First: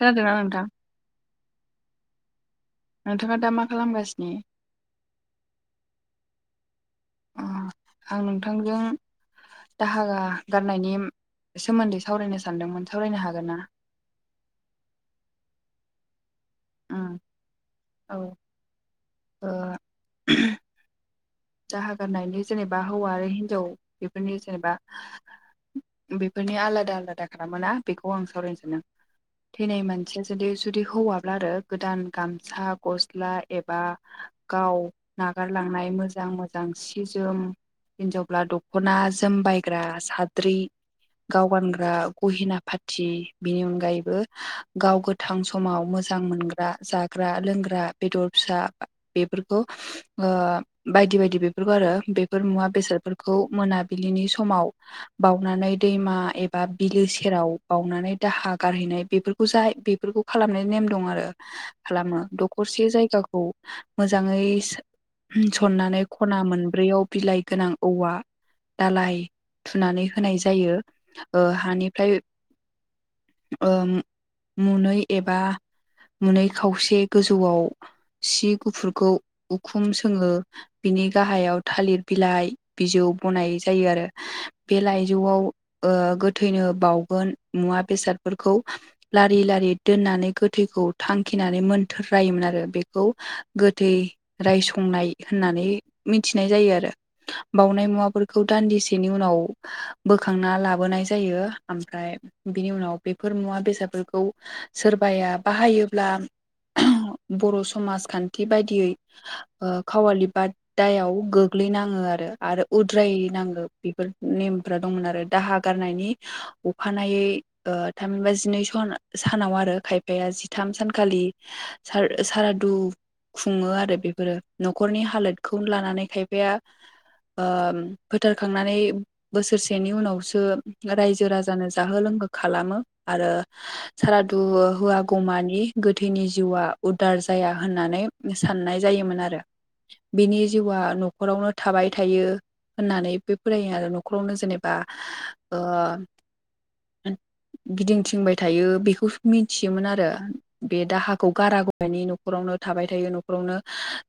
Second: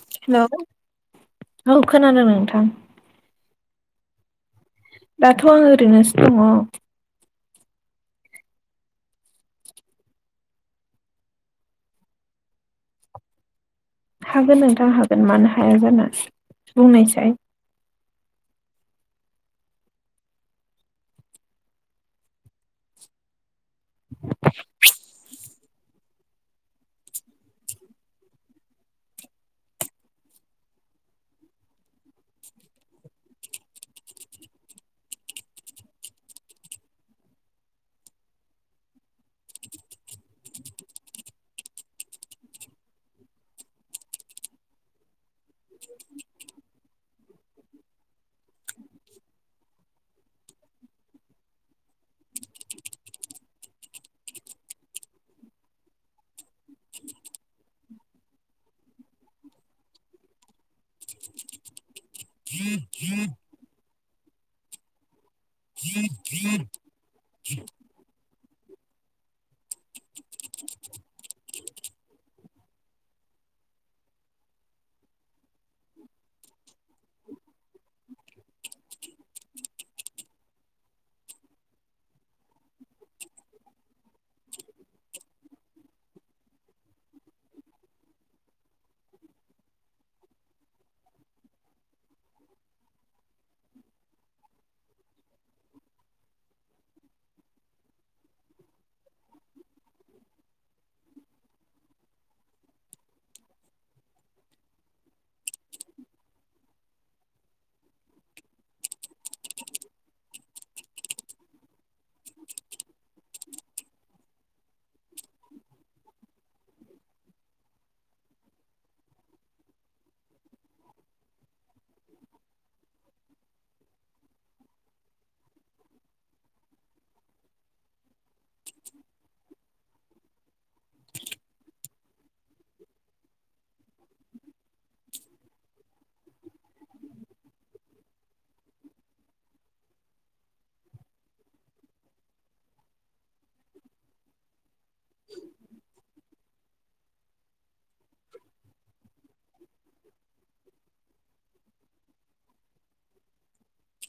खोनादोंना हेल' नोंथां औ खोनादों नोंथां। नोंथाङा दा मा खालामगासिनो? दाथ' आं ओरैनोसो दङ। अह आं नोंथांजों दाहा गारनायनि सोमोन्दै सावरायनो सानदोंमोन सावरायनो हागोन ना? हागोन नोंथां हागोन मानो हाया जाना उम बुंनायसाय। औ ओ दाहा गारनायनि जेनेबा हौवा आरो हिनजाव बेफोरनि जेनेबा बेफोरनि आलादा आलादा खालामोना बेखौ आं सावरायनो सानदों। थैनाय मानसिया जुदि जुदि हौवाब्ला आरो गोदान गामसा गस्ला एबा गाव नागारलांनाय मोजां मोजां मोजां सि जोम हिन्जावब्ला दख'ना जोमबायग्रा साद्रि गाव गानग्रा गहेना पाथि बिनि अनगायैबो गाव गोथां समाव मोजां मोनग्रा जाग्रा लोंग्रा बेदर फिसा बेफोरखौ ओ बायदि बायदि बेफोरखौ आरो बेफोर मुवा बेसादफोरखौ मोनाबिलिनि समाव बाउनानै दैमा एबा बिलो सेराव बानानै दाहा गारहैनाय बेफोरखौ जाय बेफोरखौ खालामनाय नेम दं आरो खालामो दखरसे जायगाखौ मोजाङै सननानै खना मोनब्रैयाव बिलाइ गोनां औवा दालाय थुनानै होनाय जायो हानिफ्राय ओ मुनै एबा मोनै खावसे गोजौआव सि गुफुरखौ उखुम सोङो बिनि गाहायाव थालिर बिलाइ बिजौ बनाय जायो आरो बे लाइजौआव ओ गोथैनो बाउगोन मुवा बेसादफोरखौ लारि लारि दोननानै गोथैखौ थांखिनानै मोनथोरलायोमोन आरो बेखौ गोथै रायसंनाय होननानै मिथिनाय जायो आरो बावउनाय मुवाफोरखौ दान्दिसेनि उनाव बोखांना लाबोनाय जायो ओमफ्राय बिनि उनाव बेफोर मुवा बेसादफोरखौ सोरबाया बाहायोब्ला बर' समाजखान्थि बायदियै खावालि बाद दायाव गोग्लैनाङो आरो आरो उद्राय नाङो बेफोर नेमफ्रा दंमोन आरो दाहा गारनायनि अखानायै ओ थामहिनबा जिनै सन सानाव आरो खायफाया जिथाम सानखालि सार सारादु खुङो आरो बेफोरो न'खरनि हालोदखौ लानानै खायफाया ओ फोथारखांनानै बोसोरसेनि उनावसो रायजो राजानो जाहो लोंहो खालामो आरो सारादु होआगौमानि गोथैनि जिउआ उदार जाया होननानै साननाय जायोमोन आरो बिनि जिउआ न'खरावनो थाबाय थायो होननानै बे फोरायो आरो न'खरावनो जेनेबा ओ गिदिंथिंबाय थायो बेखौ मिथियोमोन आरो बे दाहाखौ गारागौमानि न'खरावनो थाबाय थायो न'खरावनो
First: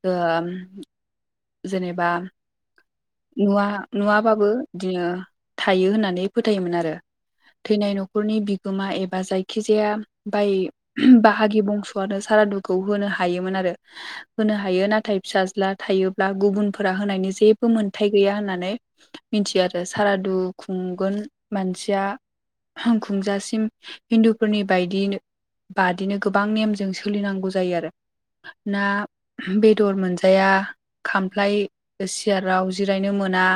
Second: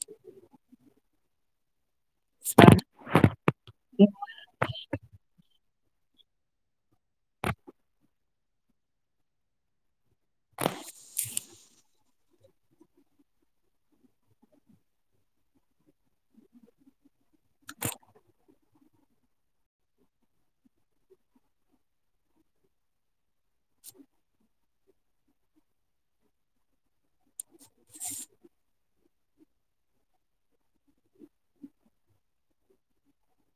ओ‌ जेनेबा नुवा नुवाबाबो बिदिनो थायो होननानै फोथायोमोन आरो। थैनाय न'खरनि बिगोमा एबा जायखिजाया बाय बाहागि बंस'आनो सारादुखौ होनो हायोमोन आरो होनो हायो नाथाय। हाथाय फिसाज्ला थायोब्ला गुबुनफोरा होनायनि जेबो मोन्थाय गैया होननानै मिथियो आरो सारादु खुंगोन मानसिया हांखुंजासि जों हिन्दुफोरनि बायदिनो बादिनो गोबां नेमजों सोलिनांगौ जायो आरो। ना बे दर मोनजाया खामफ्लाय सियाराव जिरायनो मोना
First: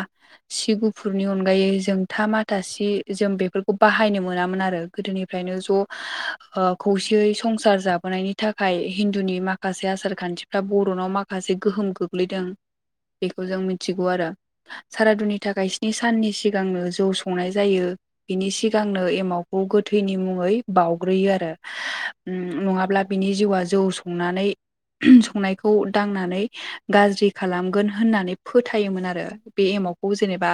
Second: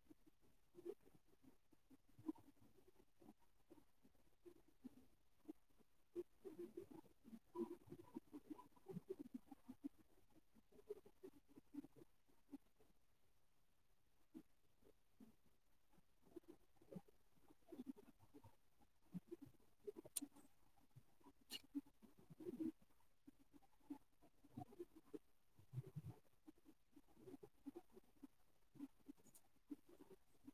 सि गुफुरनि अनगायै जोंथा माथा सि जों बेफोरखौ बाहायनो मोनामोन आरो। गोदोनिफ्रायनो ज' ओ खौसेयै संसार जाबोनायनि थाखाय हिन्दुनि माखासे आसार खान्थिफ्रा बर बर'नाव माखासे गोहोम गोग्लैदों बेखौ जों मिथिगौ आरो सारादुनि थाखाय स्नि साननि सिगांनो जौ संनाय जायो। बिनि सिगांनो एमावखौ गोथैनि मुङै बाउग्रोयो आरो नङाब्ला बिनि जिउआ जौ संनानै संनायखौ खौ दांनानै गाज्रि खालामगोन होननानै फोथायोमोन आरो बे एमाव खौ जेनेबा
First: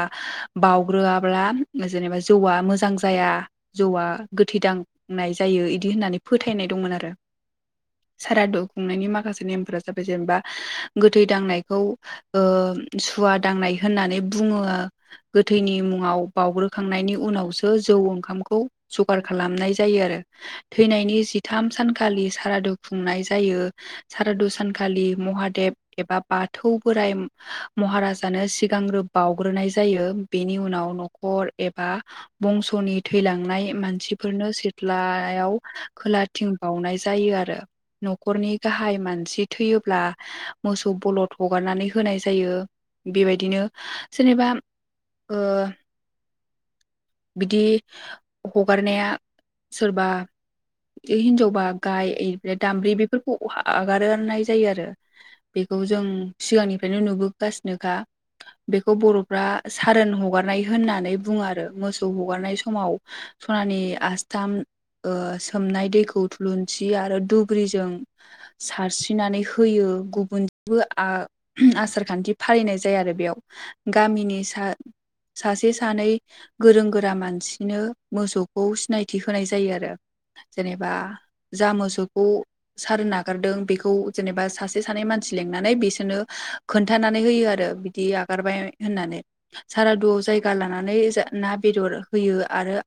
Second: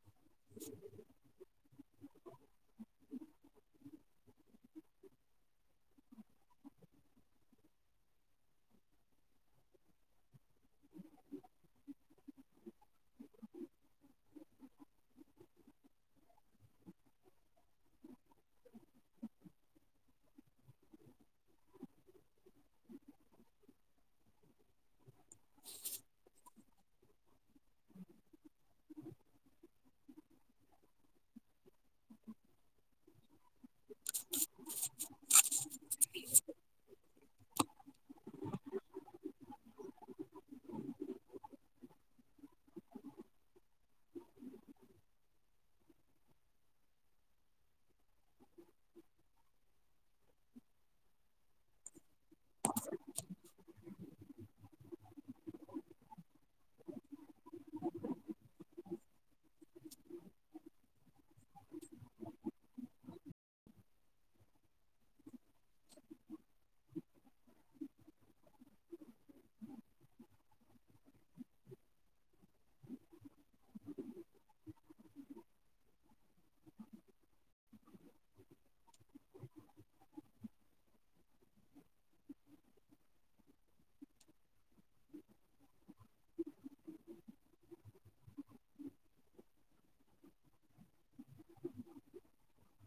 बावउग्रोआब्ला जेनेबा जौआ मोजां जाया। जौआ गोथैदांनाय जायो इदि होननानै फोथायनाय दंमोन आरो। सारादु खुंनायनि माखासे नेमफोरा जाबाय जेनेबा गोथै दांनायखौ ओ सुवा दांनाय होननानै बुङो। गोथैनि मुङाव बावउग्रोखांनायनि उनावसो जौ ओंखामखौ जगार खालामनाय जायो आरो। थैनायनि जिथाम सानखालि सारादु खुंनाय जायो सारादु सान खालि महादेब एबा बाथौ बोराइ महाराजानो सिगांग्रो बावग्रोनाय जायो बेनि उनाव न'खर एबा बंस'नि थैलांनाय मानसिफोरनो सिथ्लायाव खोलाथिं बावनाय जायो आरो न'खरनि गाहाय मानसि थैयोब्ला मोसौ बलद हगारनानै होनाय जायो बेबायदिनो जेनेबा बिदि हगारनाया सोरबा ओइ हिनजावबा गाय दामब्रि बेफोरखौ आगारनाय जायो आरो बेखौ जों सिगांनिफ्रायनो नुबोगासिनोखा बेखौ बर'फ्रा सारोन हगारनाय होननानै बुङो आरो मोसौ हगारनाय समाव सनानि आस्थाम ओ सोमनाय दैखौ थुलुंसि आरो दुब्रिजों सारसि नानै होयो गुबुन जेबो आसार खान्थि फालिनाय जाया आरो बेयाव गामिनि सा सासे सानै गोरों गोरा मानसिनो मोसौखौ सिनायथि होनाय जायो आरो जेनेबा जा मोसौखौ सारोन आगारदों बे खौ जेनेबा सासे सानै मानसि लेंनानै बिसोरनो खोन्थानानै होयो आरो बिदि आगारबाय होननानै सारादुआव जायगा लानानै ना बेदर होयो आरो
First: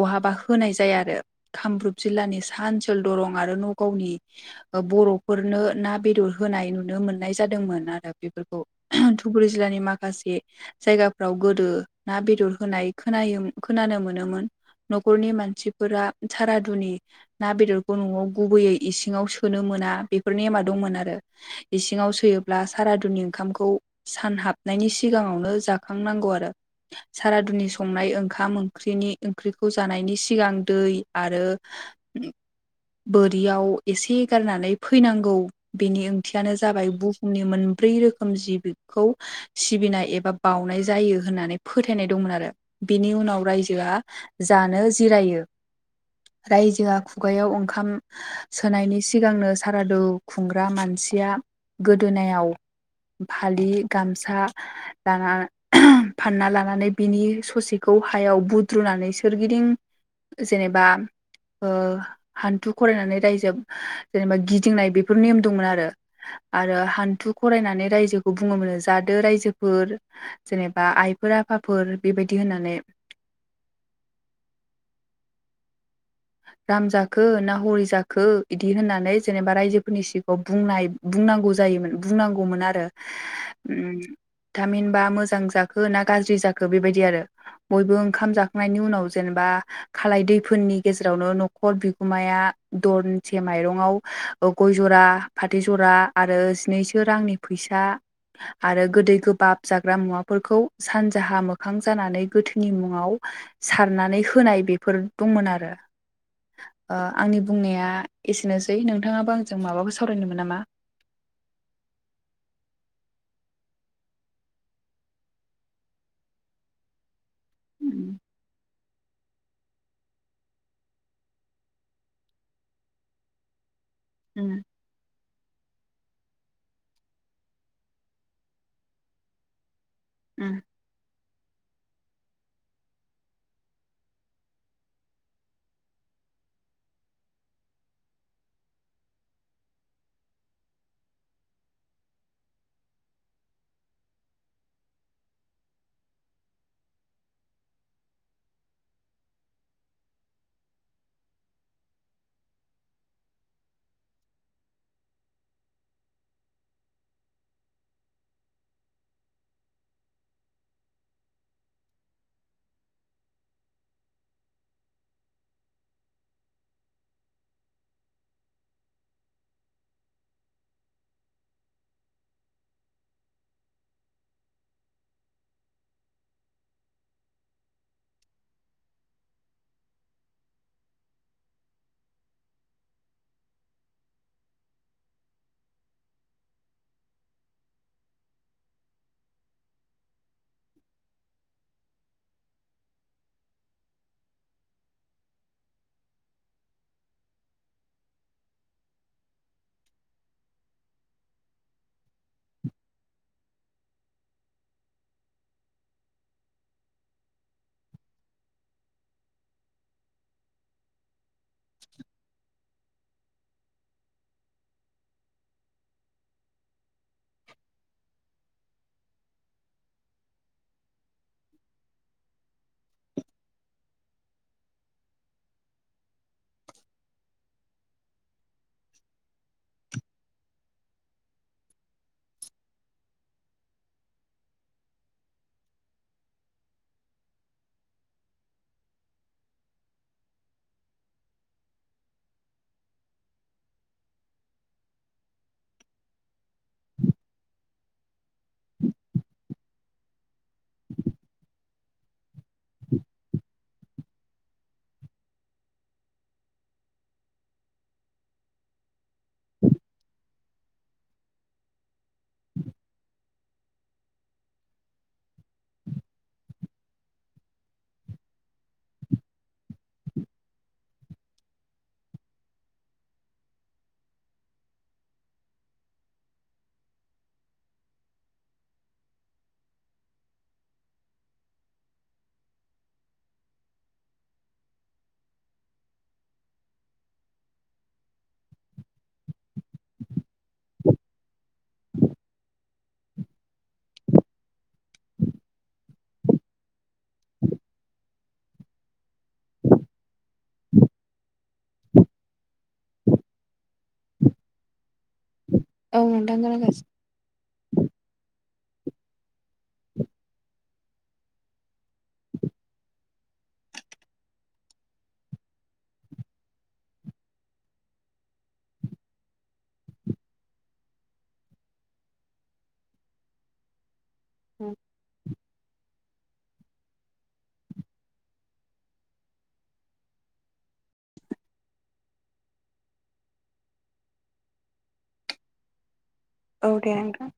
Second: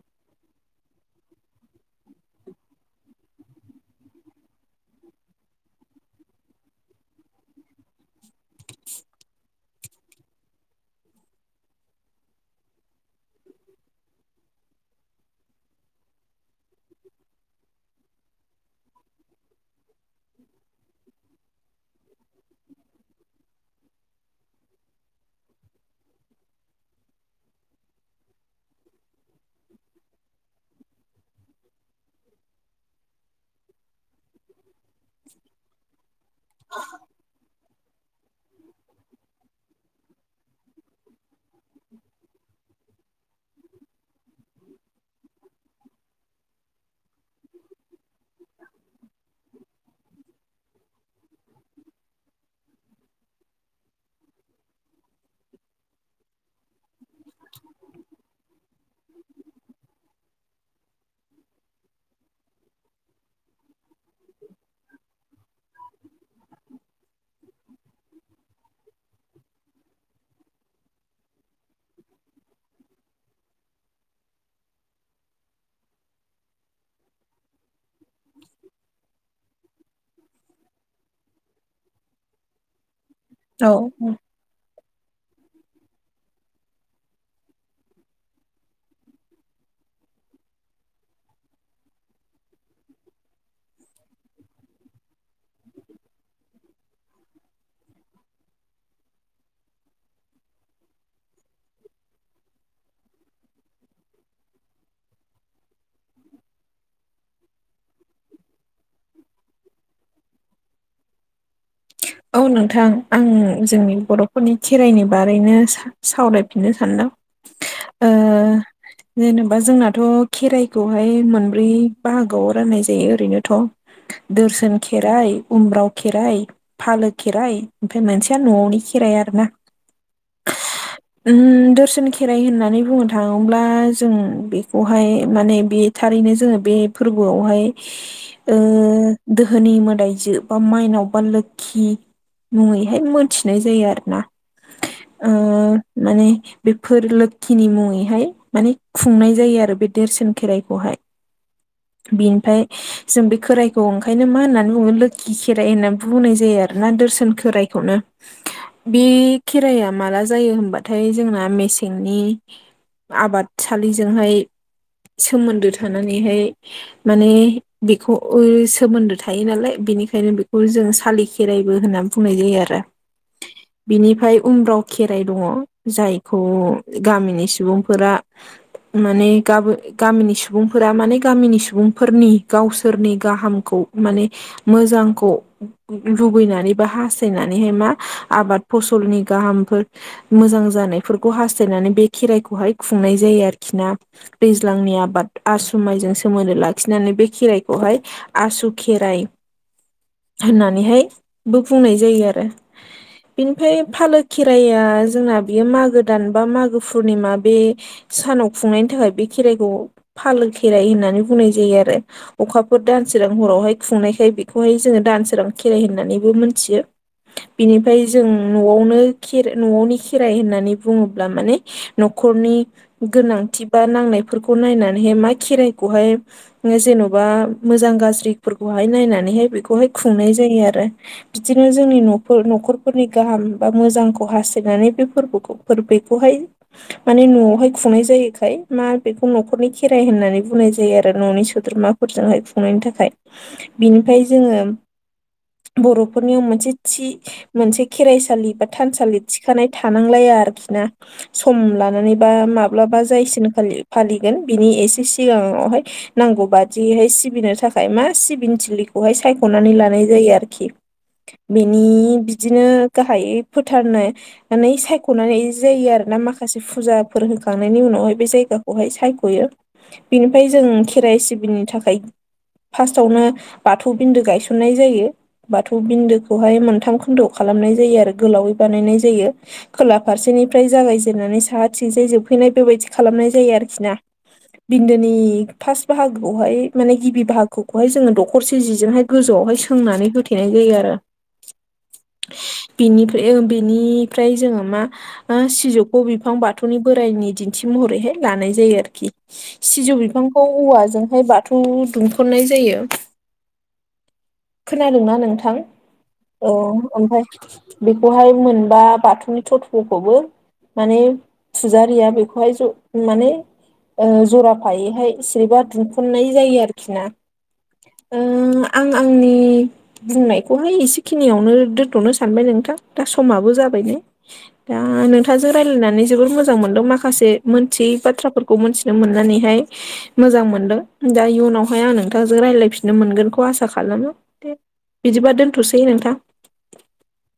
बहाबा होनाय जाया आरो। कामरुप जिल्लानि साहा ओनसोल दरं आरो नगावनि ओ बर'। हरनो ना बेदर होनाय नुनो मोननाय जादोंमोन आरो बेफोरखौ धुबुरि जिलानि माखासे जायगाफ्राव गोदो ना बेदर होनाय खोनायोम खोनानो मोनोमोन। न'खरनि मानसिफोरा सारादुनि ना बेदरखौ न'आव गुबैयै इसिङाव सोनो मोना बेफोर नेमा दंमोन आरो इसिङाव सोयोब्ला सारादुनि ओंखामखौ सान हाबनायनि सिगाङावनो जाखांनांगौ आरो सारादुनि संनाय ओंखाम ओंख्रिनि। ओंख्रिखौ जानायनि सिगां दै आरो। बोरियाव एसे गारनानै फैनांगौ बेनि ओंथियानो जाबाय बुहुमनि मोनब्रै रोखोम जिबि खौ सिबिनाय एबा बावनाय जायो होननानै फोथायनाय दंमोन आरो। बिनि उनाव रायजोआ जानो जिरायो। रायजोआ खुगायाव ओंखाम सोनायनि सिगांनो। सारादु खुंग्रा मानसिया गोदोनायाव फालि गामसा दाना फानना लानानै बिनि ससेखौ हायाव बुद्रुनानै सोरगिदिं जेनेबा ओ हान्थु खरायनानै रायजोब जेनेबा गिदिंनाय बेफोर नेम दंमोन आरो आरो हान्थु खरायनानै रायजोखौ बुङोमोन जादो रायजोफोर। जेनेबा आइफोर आफाफोर बेबायदि होननानै। राम जाखो ना हरि जाखो बिदि होननानै जेनेबा रायजोफोरनि सिगाङाव बुंनाय। बुंनांगौ जायोमोन बुंनांगौमोन आरो औ ओम थामहिनबा मोजां जाखो ना गाज्रि जाखो बेबायदि आरो बयबो ओंखाम जाखांनायनि उनाव जेनेबा खालाय दैफोननि गेजेरावनो न'खर बिगोमाया दनसे माइरंआव गय जरा फाथै जरा आरो जिनैसो रांनि फैसा आरो गोदै गोबाब जाग्रा मुवाफोरखौ सानजाहा मोखां जानानै गोथैनि मुङाव सारनानै होनाय बेफोर दंमोन आरो ओ आंनि बुंनाया एसेनोसै नोंथाङाबो आंजों माबाखौ सावरायनोमोन नामा? औ नोंथां आं जोंनि बर'फोरनि खेराइनि बारैनो सा-सावरायफिननो सानदों। ओ उम जेनेबा जोंनाथ' खेराइखौहाय मोनब्रै बाहागोआव राननाय जायो ओरैनोथ' उम दोर्सोन खेराइ, उम्राव खेराइ फालो खेराइ, ओमफाय मोनसेया न'आवनि खेराइ आरो ना। उम। ओम दोर्सोन खेराइ होननानै बुंनो थाङोब्ला जों बेखौहाय माने बि थारैनो जोङो बे फोरबोआवहाय ओ दोहोनि मोदायजो बा माइनाव बान्दो खि मुङैहाय मोनथिनाय जायो आरो ना ओ माने बेफोर लोखिनि मुङैहाय माने खुंनाय जायो आरो बे देरसोन खेराइखौहाय। [inaudible] बेनिफाय जों बे खोराइखौ ओंखायनो मा होननानै बुङो लोखि खेराइ होननानै बुंनाय। जायो आरोना दोर्सोन खोरायखौनो बे खेराया माला जायो होनबाथाय जोंना मेसेंनि आबादसालिजोंहाय सोमोन्दो थानानैहाय माने बेखौ सोमोन्दो थायो नालाय बेनिखायनो बेखौ जों सालिखि खेराइबो होननानै बुंनाय जायो आरो [inaudible] बिनिफ्राय उमराव खेराइ दङ जायखौ गामिनि सुबुंफोरा माने गाब गामिनि सुबुंफोरा माने गामिनि सुबुंफोरनि गावसोरनि गाहामखौ माने मोजांखौ लुुबैनानै बा हास्थायनानैहाय मा आबाद फसलनि गाहामफोर मोजां जानायफोरखौ हास्थायनानै बे खेराइखौहाय खुंनाय जायो आरोखि ना दैज्लांनि आबाद आसुमाइजों सोमोन्दो लाखिनानै बे खेराइखौहाय आसु खेराइ होननानैहाय बो बुंनाय जायो आरो बिनिफ्राय फालो खेराया जोंना बियो मागो दान बा मागो पुर्निमा बे सानाव खुंनायनि थाखाय बे खेराइखौ फालो खेराइ होननानै बुंनाय जायो आरो अखाफोर दानसोरां हरावहाय खुंनायखाय बेखौहाय जोङो दानसोरां खेराइ होननानैबो मोनथियो बिनिफ्राय जों न'आवनो खे न'आवनि खेराइ होननानै बुङोब्ला माने न'खरनि गोनांथि बा नांनायफोरखौ नायनानैहाय मा खेराइखौहाय। जेन'बा मोजां गाज्रिफोरखौहाय नायनानैहाय बेखौहाय खुंनाय जायो आरो बिदिनो जोंनि न' न'खरफोरनि गाहाम बा मोजांखौ हास्थायनानै बे फोरबोखौ फोर बेखौहाय माने न'आवहाय खुंनाय जायोखाय मा बेखौ न'खरनि खेराइ होननानै बुंनाय जायो आरो न'नि सोद्रोमा फोरजोंहाय खुंनायनि थाखाय बिनिफ्राय जोङो बर'फोरनियाव मोनसे थि मोनसे खेराइसालि बा थानसालि थिखानाय थानांलाया आरोखि ना सम लानानै बा माब्लाबा जायसिन फालिगोन बिनि एसे सिगाङावहाय नांगौ बादिहाय सिबिनो थाखाय मा सिबिनो थिलिखौहाय सायख'नानै लानाय जायो आरोखि बेनि बिदिनो गाहायै फोथारनाय माने सायख'नानै जायो आरो ना माखासे फुजाफोर होखांनायनि उनावहाय बे जायगाखौहाय सायख'यो बिनिफ्राय जों खेराइ सिबिनो थाखाय फार्स्टआवनो बाथौ बिन्दो गायसननाय जायो बाथौ बिन्दोखौहाय मोनथाम खोन्दोआव खालामनाय जायो आरो गोलावै बानायनाय जायो खोला फारसेनिफ्राय जागायजेननानै साहा थिंजाय जोबहैनाय बेबायदि खालामनाय जायो आरोखि ना बिन्दोनि फार्स्ट बाहागोआवहाय माने गिबि बाहागोखौहाय जोङो दखरसे जिजोंहाय गोजौआवहाय सो सोंनानै होथेनाय जायो आरो बेनिफ्राय बेनिफ्राय जोङो मा ओ सिजौखौ बिफां बाथौनि बोराइनि दिन्थि महरैहाय लानाय जायो आरोखि सिजौ बिफांखौ औवाजोंहाय बाथौ दुमखननाय जायो खोनादोंना नोंथां औ नोंथां औ खोनागासिनो ओमफ्राय बेखौहाय मोनबा बाथौनि थथ'खौबो माने फुजारिया बेखौहाय ज' माने ओ जराफायैहाय सिरिबा दुंफ'नाय जायो आरोखि ना ओ आं-आं [inaudible] बुंनायखौहाय एसेखिनियावनो दोन्थ'नो सानबाय नोंथां दा समाबो जाबाय नै दा नोंथां जों रायलायनानै जोबबोोर मोजां मोनदों माखासे मोनथियै बाथ्राफोरखौ मोनथिनो मोननानैहाय मोजां मोनदों दा इयुनावहाय आं नोंथांजों रायज्लायफिननो मोनगोनखौ आसा आसा खालामो दे बिदिबा दोनथ'सै नोंथां औ दे नोंथां